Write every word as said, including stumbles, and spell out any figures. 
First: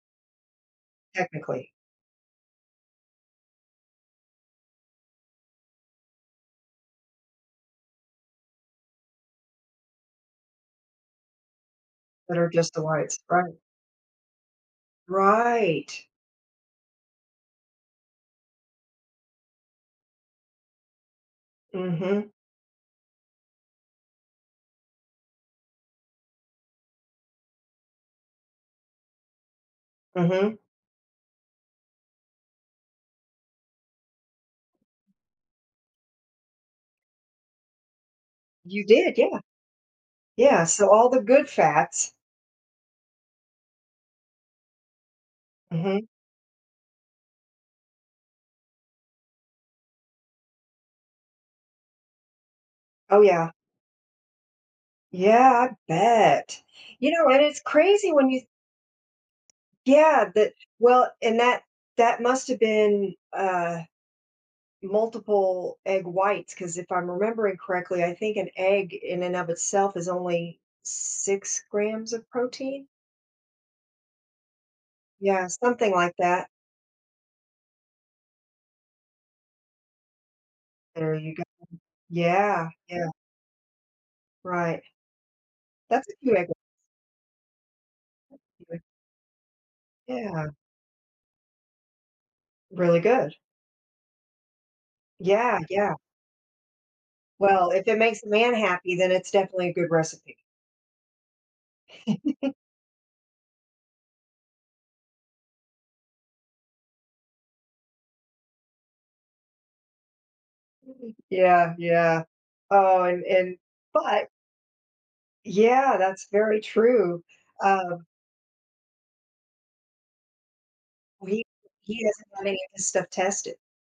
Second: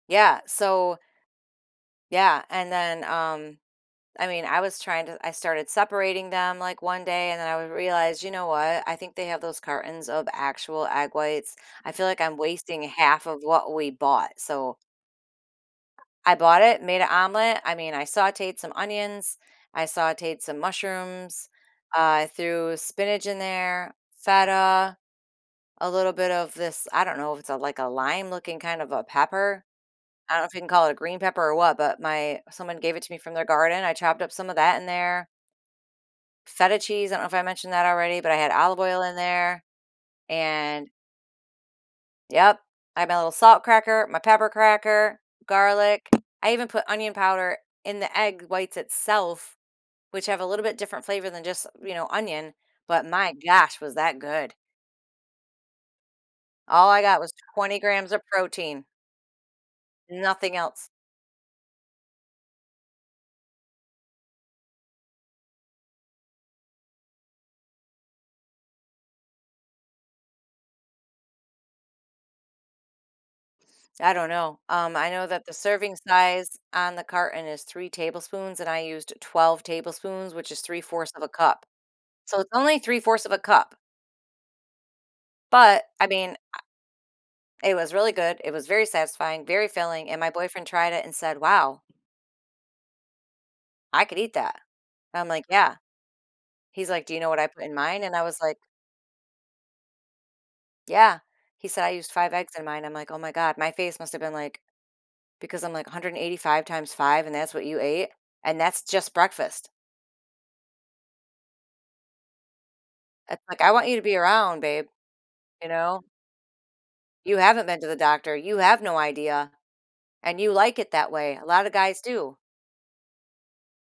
Yeah. So Technically. Yeah, and then, um I mean, I was trying to I started separating them, like, one day and then would I realize, "You know what? I think they have those cartons of actual egg whites." I feel like I'm That are just wasting the a whites. half of Right. what we bought. So Right. I bought it, made an omelet. I mean, I sautéed some onions, I sautéed some mushrooms, uh, I Mhm. threw spinach in there, feta, a little bit of this I don't know if it's a like a lime-looking kind of a pepper. I don't if Mhm. you can call it a green pepper or what, but my someone gave it to me from their garden. I chopped up some of that in there feta cheese, I don't know if I mentioned that already, but I had olive You oil in did. Yeah. there, Yeah. and So, all the good fats Yep, I have my little salt cracker my pepper cracker, Mhm. garlic, I even put onion powder in the egg whites itself, which have a little bit different flavor than just, you know, onion. But, Oh, my yeah. gosh, was that good. Yeah, I bet. All I You got was know, and it's twenty grams crazy of when you protein. Yeah, that Nothing else. Well, and that that must've been, uh, multiple egg whites, 'cause if I'm remembering correctly, I think an egg in and of itself is only six grams of protein. I don't know. Um, I know that Yeah, the something serving like that. size on the carton is three tablespoons, and I used twelve tablespoons, which is three fourths There of a you go cup. So, it's Yeah. only three Yeah. fourths of a cup. Right. But, I That's a mean, few I egg w it was really good, it was [unintelligible] very satisfying, very filling, and my Yeah. boyfriend tried it and said, "Wow" Really good. "I could eat that." I'm like, Yeah. "Yeah." Yeah. He's like, "Do you know what I put Well, in if it mine?" And I makes a was man like happy, then it's definitely a good recipe. Yeah. He said, "I used five eggs in mine." I'm like, "Oh, my god." My face must've been like because I'm like, "a hundred and eighty five times five and that's what you ate?" And that's just breakfast. Yeah, yeah. Oh, and Uh and like, "I want you to be but around, babe." You Yeah, know? that's very true, You haven't been to the uh doctor, you have no idea, and you like it that way. We A lotta guys He doesn't do. have any of his stuff tested.